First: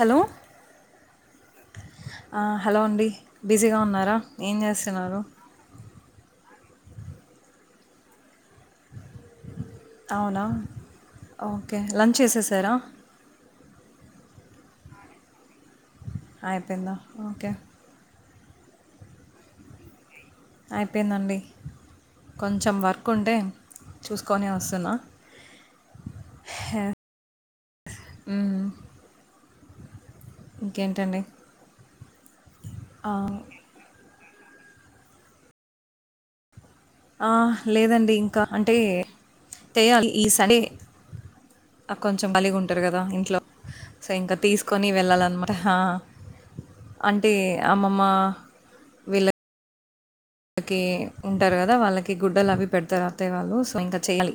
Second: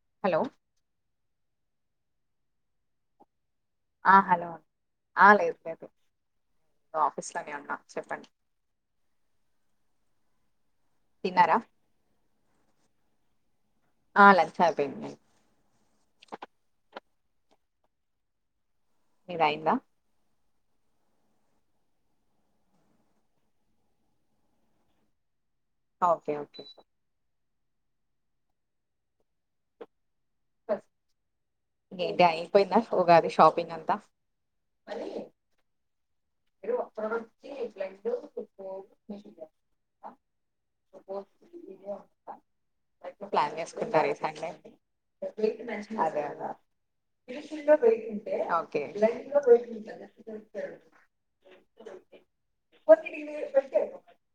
Hello ఆ hello అండి బిజీగా ఆ ఉన్నారా హలో ఏం జాస్తూన్నారు ఆ లేదు లేదు ఆఫీస్ లనే ఉన్నా చెప్పండ్ ఔనా ఓకే లంచ్ చేశేసారా ఆ లంచ్ అయిపెంద్ అయిపెందా ఓకే నీద్ ఐదా అయిపెందండీ కొంచమ్ వర్ కుండే చూస్ కొని వస్ సున్నా ఆ ఒకే ఒకే ఉహుమ్ ఇంకెన్ టండి ఏంటే అయిపెంద ఉగాది షాపింగ్ అంతా ఆ లేదండి ఇంకా అంటే తెయాలి ఈ సండే ఆ కొంచమ్ బలి గుంటారు గదా ఇంట్లో ప్లాన్ చేసుకుంటారు సో ఈ ఇంకా సండే తీస్ కొని వేళలన్ మాట ఆ అదే అదే అంటే అమ్మమ్మ ఓకే వీళ్ళ కి ఉంటారు గదా వాళ్ళకి గుడ్డలు అవి పెడ్ తరు అత్తయి వాళ్ళు సో ఇంకా చెయాలి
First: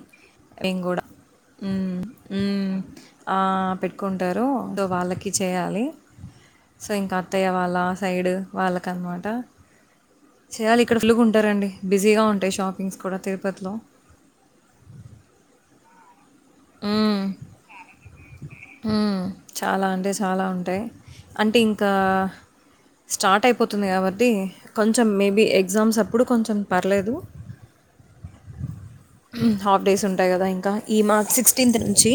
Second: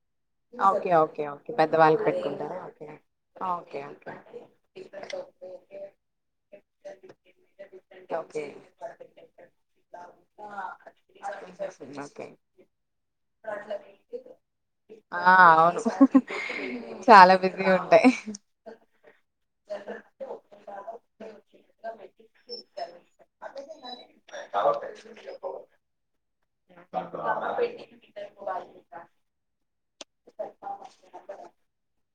వేమ్ ఓకే గుడా ఓకే ఓకే ఉమ్ పెద్దవాళ్ళకి పెట్టుకుంటారా ఉమ్ ఓకే ఆ పెట్ ఓకే కుంటారు దో వాళ్ళకి చే చేయాలి సో ఇంకా అత్తయ్య వాళ్ళ సైడు ఓకే వాళ్ళక్ అన్ మాట చెయాలి ఇక్కడ ఫులుగుంటారండి ఓకే బిజీగా ఓకే ఉంటాయి షాపింగ్స్ కూడా తిర్ పత్ లో ఔను హు హు చాలా బిజీ గుంటాయి ఊమ్ చాలా అంటె చాలా ఉంటయ్ అంటె ఇంకా స్టాటైపోతుంది కాబట్టి కొంచెం మేబి ఎగ్జామ్సప్పుడు కొ [unintelligible] హాఫ్ డేసుంటాయ్ గదా ఇంకా ఈ మాక్ సిక్స్టీన్త్ నుంచి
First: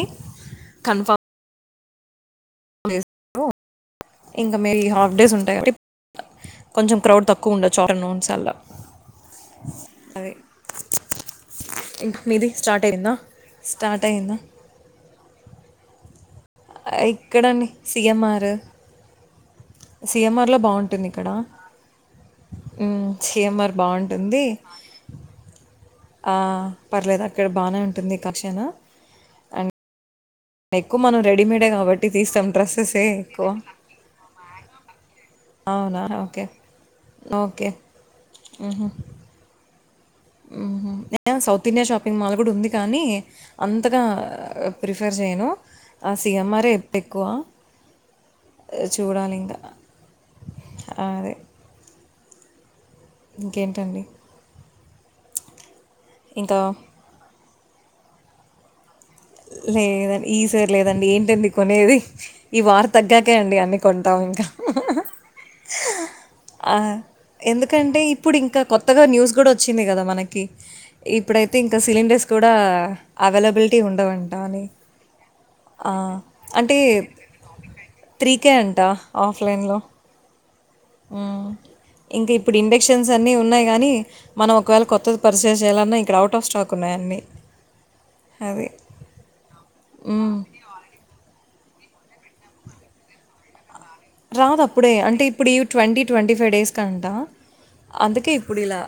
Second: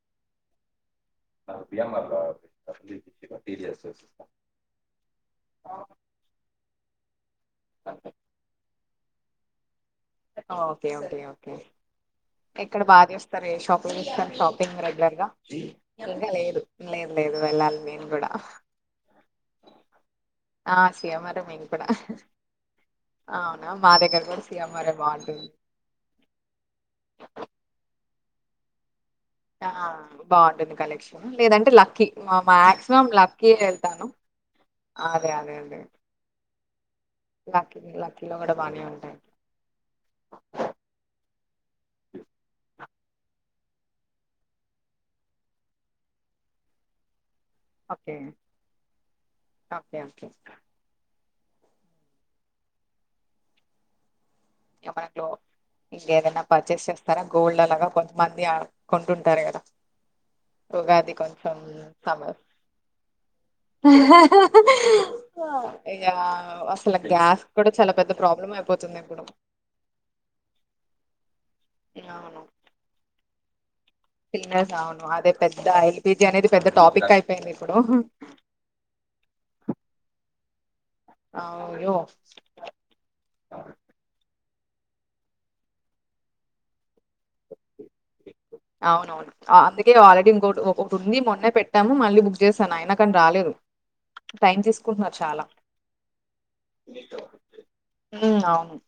కంన్ఫామ్ ఆపియ్యా మల్ల [unintelligible] ఇంకా మే లీ హాఫ్ డేస్ ఉంటాయి టిప్ కొంచమ్ క్రౌడ్ తక్కు ఉండచ్చు ఆఫ్ టర్ నూన్స్ అల్లా ఓ ఓకే ఓకే ఓకే ఇంకా మీది ఇక్కడ స్టార్ట్ బా అయిందా జేస్తరు ఏ షాప్ లింగ్ స్టార్ట్ చెస్తర్ అయిందా షాపింగ్ రెగ్ లర్ గా ఇంగ లెద్ ఆ ఇక్కడండి సీ యమ్ ఆరు సిఎమ్మార్లొ ఆ బాగుంటుందిక్కడ. సీఎంఆర్ఎ మేము కూడా ఊమ్ అవునా సిఎమ్మార్ మా దగ్గర కూడా బాగుంటుంది. సీఎంఆర్ఎ బాగుంటుంది ఆ పర్లేదక్కడ్ బానె ఉంటుంది కక్షను య ఆ. బాంటుంది కలెక్షను రెడీమేడే లేదంటె లక్కి కాబట్టి మ తీస్తాం డ్రెస్సెసే మాక్సిమం ఎక్కువ లక్కీ వెళ్తాను. ఆదే అదే అదే. అవునా ఓకే ఓకే లక్కీని లక్కీలొ గూడ బానే ఉంటాయ్. ఊహ్ [unintelligible] సౌతిండియా షాపింగ్ మాల్ గూడుంది కానీ అంతగా ప్రిఫర్ జెయ్ను. ఆ సిఎమ్మారే ఎత్ ఎక్కువా. ఓకే చూడాలింక ఓకే ఓకే ఆదె ఇంకేంటండి. [inaudible] లొ ఇంకేదన్న ఇంకా పర్చేస్ చేస్తారా గోల్డలాగ కొంతమంది అ కొంటుం లేదండి ఈ సార్ లేదండి ఏంటంది కొంచెం కొనేది సమ్మర్ ఈ వార్ తగ్గాకే అండి అన్ని కొంటామ్. ఇంక ఇక అ అసలు గ్యాస్ కూడా చాలా ఎందుకంటే పెద్ద ప్రాబ్లం ఇప్పుడింక అయిపోతుంది కొత్తగా ఇప్పుడు న్యూస్ కూడొ చింది గదా మనకి ఇప్పుడైతె ఇంక సిలిండర్స్ అవును కూడా అవైలబిల్టీ ఉండవ అంటాని సిలిండర్స్ అవును అదే పెద్ద అ ఎల్పిజి అనేది పెద్ద అంటే టాపిక్ అయిపోయింది ఇప్పుడు [inaudible] త్రీకే అంట ఆఫ్లైన్లొ ఊమ్ అయ్యో ఇంక ఇప్పుడు ఇండక్షన్సన్నీ ఉన్నాయ్ గాని మనం ఒకవేళ కొత్తది పర్చేస్ జేయాలన్నా ఇక్కడ ఔటాఫ్ స్టాకున్నాయన్ని. ఔనవ్ను అందుకే ఆల్రెడీ హ్మ్. ఇంకొట్ ఒక ఒకటుంది మొన్నే పెట్ టాము మళ్ళీ బుక్ జేసాను అయ్నా కాన్ రాలేదు. టైం రాదప్పుడే తీసుకుంటున్నారు అంటె చాలా ఇప్పుడు ఈ ట్వంటీ ట్వంటీ ఫైవ్ డేస్ కంతా అందుకే ఉమ్, అవును ఇప్పుడిలా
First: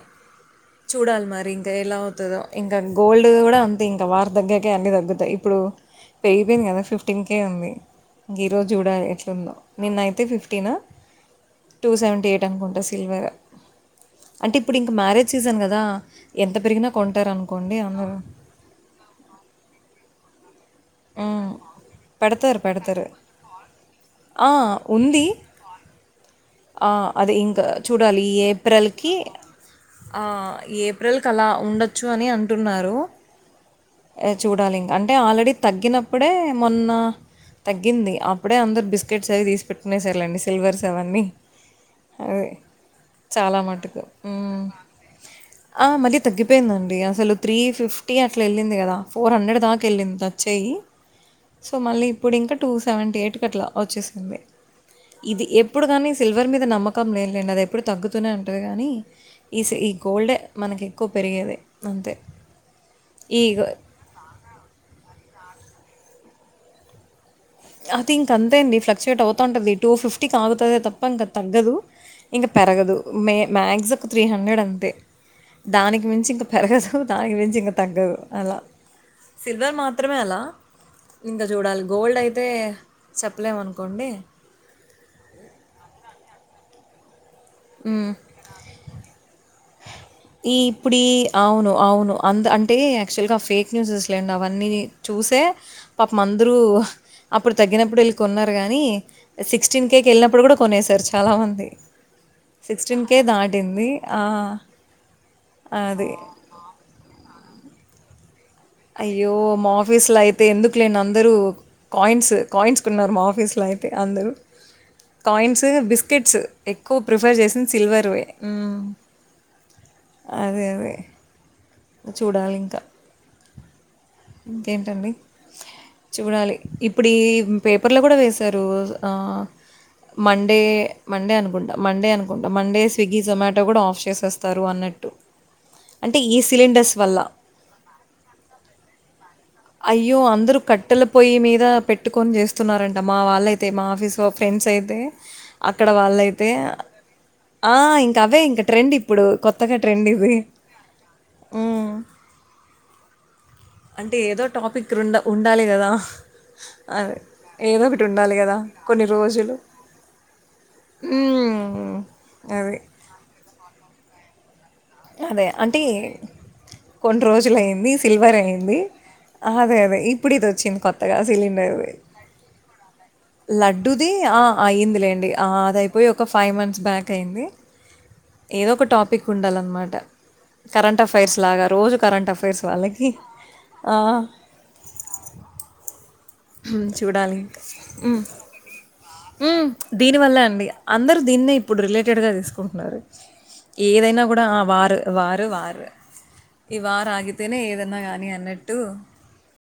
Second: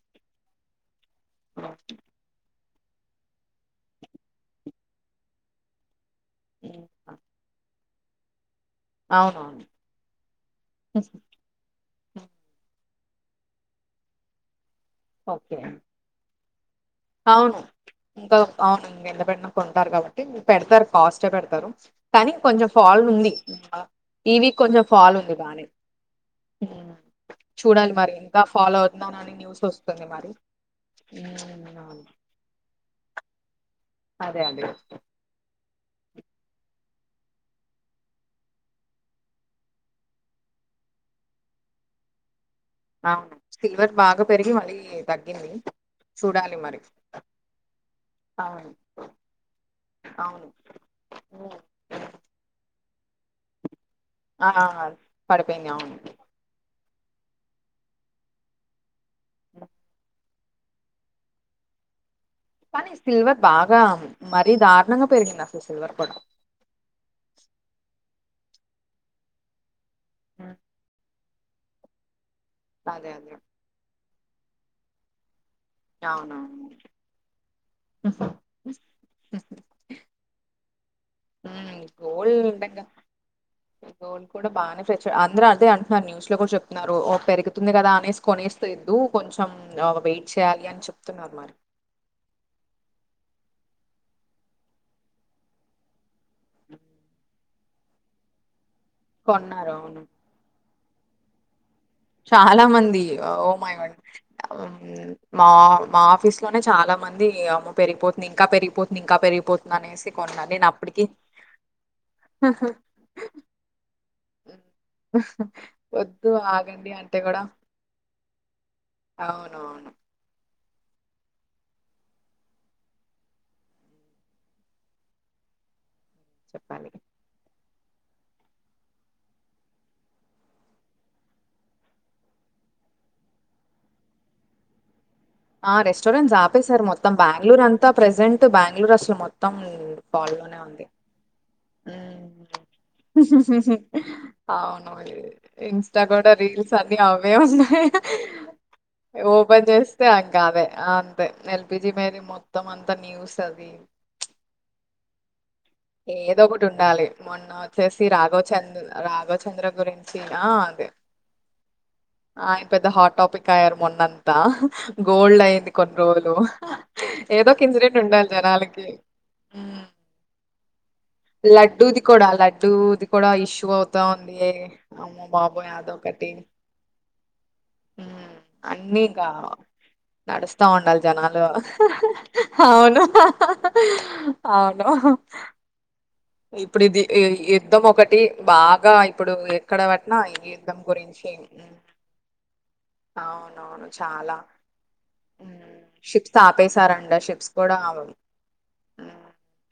చూడాల్ మరి ఇంక ఎలా ఔతదో. ఇంక గోల్డ్ ది గూడా అంతె ఇంక వార్ తగ్గాకే అన్నీ తగ్గుతయ్ ఇప్పుడు పెరిగిపెయ్ంది కదా ఉమ్, ఫిఫ్టీన్కే ఉంది ఇంగీరోజ్ జూడాలి ఎట్లుందో అవునవును నిన్నైతే ఫిఫ్టీన్ టూ సెవెంటీ ఎయ్టనుకుంట సిల్వర్ అంటె ఇప్పుడింక మ్యారేజ్ సీజన్ గదా ఎంత పెరిగినా ఔను కొంటారనుకోండి అందరూ. క ఔను ఇంగెంతపెరిగిన కొంటారు కాబట్టీ పెడ్తారు కాస్టే హ్మ్. పెడ్తారు కానీ పెడతారు. కొంచెం పెడతారు. ఫాలుంది. ఆ ఉంది [unintelligible] ఆ హ్మ్. అదే ఇంక మరి చూడాలి ఈ ఇంకా ఫాలో ఏప్రెల్ కి అవుతున్నానని న్యూస్ వస్తుంది ఆ మరి. ఏప్రెల్ కలా హ్మ్. అవును. ఉండొచ్చు అని అంటున్నారు ఎ అదే అదే. చూడాలింక అంటె ఆల్రెడి తగ్గినప్పుడే మొన్న తగ్గింది అప్పుడే అందుర్ బిస్కెట్స్ అవి తీస్ పెట్కునేసార్లేండి సిల్వర్స్ అవన్ని. అదె. అవును. చాలా సిల్వర్ మటుకు బాగా పెరిగి ఊమ్ మళ్ళీ తగ్గింది. [inaudible] అ మళ్ళ చూడాలి మరి. తగ్గిపోయిందండి అసలు త్రీ ఫిఫ్టీ అవును. అట్లెళ్ళింది గదా ఫోర్ హండ్రెడ్ దాకెళ్ళింది అవును. టచ్చె ఈ హ్మ్. సొ మళ్ళీ ఎప్పుడింక టూ సెవెంటీ ఎయ్ట్ కట్ల వచ్చేసింది. ఆ! ఇది పడిపోయింది ఎప్పుడ్ అవును. గాని సిల్వర్ మీద నమ్మకం లేద్లేండి అదెప్పుడు తగ్గుతూనే ఉంటది గానీ ఈ స ఈ గోల్డె మనక్ ఎక్కో పెరిగేదే అంతే కానీ సిల్వర్ ఈగ బాగా మరీ దార్ణంగా పెరిగింద సిల్వర్ కూడా అది ఇంక అంతే అండి ఫ్లక్చుయేట్ అవుతా ఉంటది టూ ఫిఫ్టీక్ ఉమ్, ఆగుతదే తప్ప ఇంకా తగ్గదు. ఇంగ పరగదు అదే మె అదే. మ్యాగ్స్ ఒక త్రీ హండ్రెడంతె. దానికి మించింక అవునవును. పెరగదు దానికి మించింక తగ్గదు హ్మ్ అలా సిల్వర్ మాత్రమే అలా ఇంగ జూడాలి గోల్డై [unintelligible] ఉండంగ గోల్డ్ కూడా బానే [inaudible] అందరూ అదె అంటున్నార్ న్యూస్ లో కూడా చెప్ న్నారు ఓ పెరుగుతుంది గదా అనేస్ కొనేస్ తెద్దు కొంచం ఈ ఇప్పుడి అవును అవును అంద్ అంటే యక్చువల్గా ఫేక్ న్యూసెస్ లేండవన్నీ చూసే పాపం అందరూ అప్పుడ్ తగ్గినప్పుడ్ ఎళ్ళి కొన్నార్ గానీ కొన్నారు సిక్స్టీన్ కే అవును కేళ్ళినప్పుడ్ గుడా కొనేసార్ చాలామంది. చాలా మంది కే ఓ మై దాటింది. గాడ్ ఆ! అవున్ మ్ మా మా అది. ఆఫీస్లోనే చాలా మంది అమ్మో పెరిగిపోతుంది. ఇంకా పెరిగిపోతుంది ఇంకా అయ్యో మా పెరిగిపోతుంది అనేసి ఆఫీస్లో అయితే కొన్నా నేను ఎందుక్ లేన్ అప్పటికి అందరూ కాయిన్స్ కాయిన్స్ కొన్నారు మా ఆఫీ ఫీస్లో అయితే అందరూ కాయిన్స్, వద్దు బిస్కెట్స్ ఎక్ ఆగండి ఎక్కూ అంటే ప్రిఫర్ కూడా చేసింద్ సిల్వర్వే మ్ అవునవును అదే అదే చూడాలింక ఇంకేంటండి. చూడాలి చెప్పాలి ఇప్పుడీ పేపర్లో గుడ వేశారు. ఆ మండే, మండే అనుకుంటా మండే అనుకుంటా మండే స్విగ్గీ, జొమాటో గుడా ఆఫ్ చేసేస్తారు అన్నట్టు. ఆ అంటే రెస్టారెంట్స్ ఈ ఆపేసారు సిలిండర్స్ మొత్తం వల్ల. బెంగళూరంతా ప్రెజెంట్ బెంగళూర్ అసల్ మొత్తం అయ్యో! ఫాల్లోనే అందరూ ఉంది కట్టెల పొయ్యి మీద పెట్టుకొని ఉమ్ చేస్తున్నారంట. మా వాళ్ళైతే మా ఆఫీస్‌లో ఫ్రెండ్స్ అవును అయితే అక్కడ ఇన్స్టా గుడా వాళ్ళైతే రీల్సన్ని అవే ఆ! ఉన్నయ్ ఇంక అవే ఇంక ట్రెండ్ ఇప్పుడు ఓ ఓపెన్ కొత్తగా జేస్తే ట్రెండ్ అంక ఇది. అదే ఆ అంతే ఎల్పిజి హ్మ్. మీదే మొత్తం అంత న్యూస్ అది అంటే ఏదో టాపిక్ రుండ ఉండాలె గదా ఏదో ఒకటి ఉండాలి. అదే మొన్న వచ్చేసి ఏదోకతుండాలె రాఘవ్ గదా చంద్ కొత్ కొన్ని రాఘవ్ రోజులు చంద్ర గురించి ఉమ్ ఆయన్ పెద్ద హాట్ టాపిక్ అయ్యారు మొన్నంతా గోల్డ్ అదే అయింది అంటే కొన్ రోజులు కొన్ని ఏదో రోజులు ఒక అయింది ఇన్సిడెంట్ ఉండాలి సిల్వర్ అయింది జనాలకి. అదే మ్ అదే ఇప్పుడు ఇది వచ్చింది కొత్తగా సిలిండర్ లడ్డూది కూడా లడ్డూది కూడా ఇష్యూ అవుతా లడ్డుది ఉం ఆ అయ్యిందిలేండి ఆ అదైపోయ్ ఒక ఫైవ్ మంత్స్ బ్యాక్ అయింది. మ్మ్ ఏదొక అన్నీ టాపిక్ ఇంకా ఉండాలన్మాట్ నడుస్తా ఉండాల్ జనాలు కరెంట్ అఫైర్స్ వాళ్ళకి ఆ, అహ చూడాలి ఒకటి బాగా ఇప్పుడు ఎక్కడ దీని పట్టినా ఈ వల్లే అండి యుద్ధం అందరు గురించి దీన్నే ఉమ్, ఇప్పుడ్ రిలేటెడ్గా తీస్కుంటున్నారు. అవునవును ఏదైనా చాలా గుడా ఆ వార్ వార్ వార్ షిప్స్ ఇవార్ ఆపేశారంట షిప్స్ ఆగితేనే కూడా ఏదన్న గాని అన్నట్టు. మ్మ్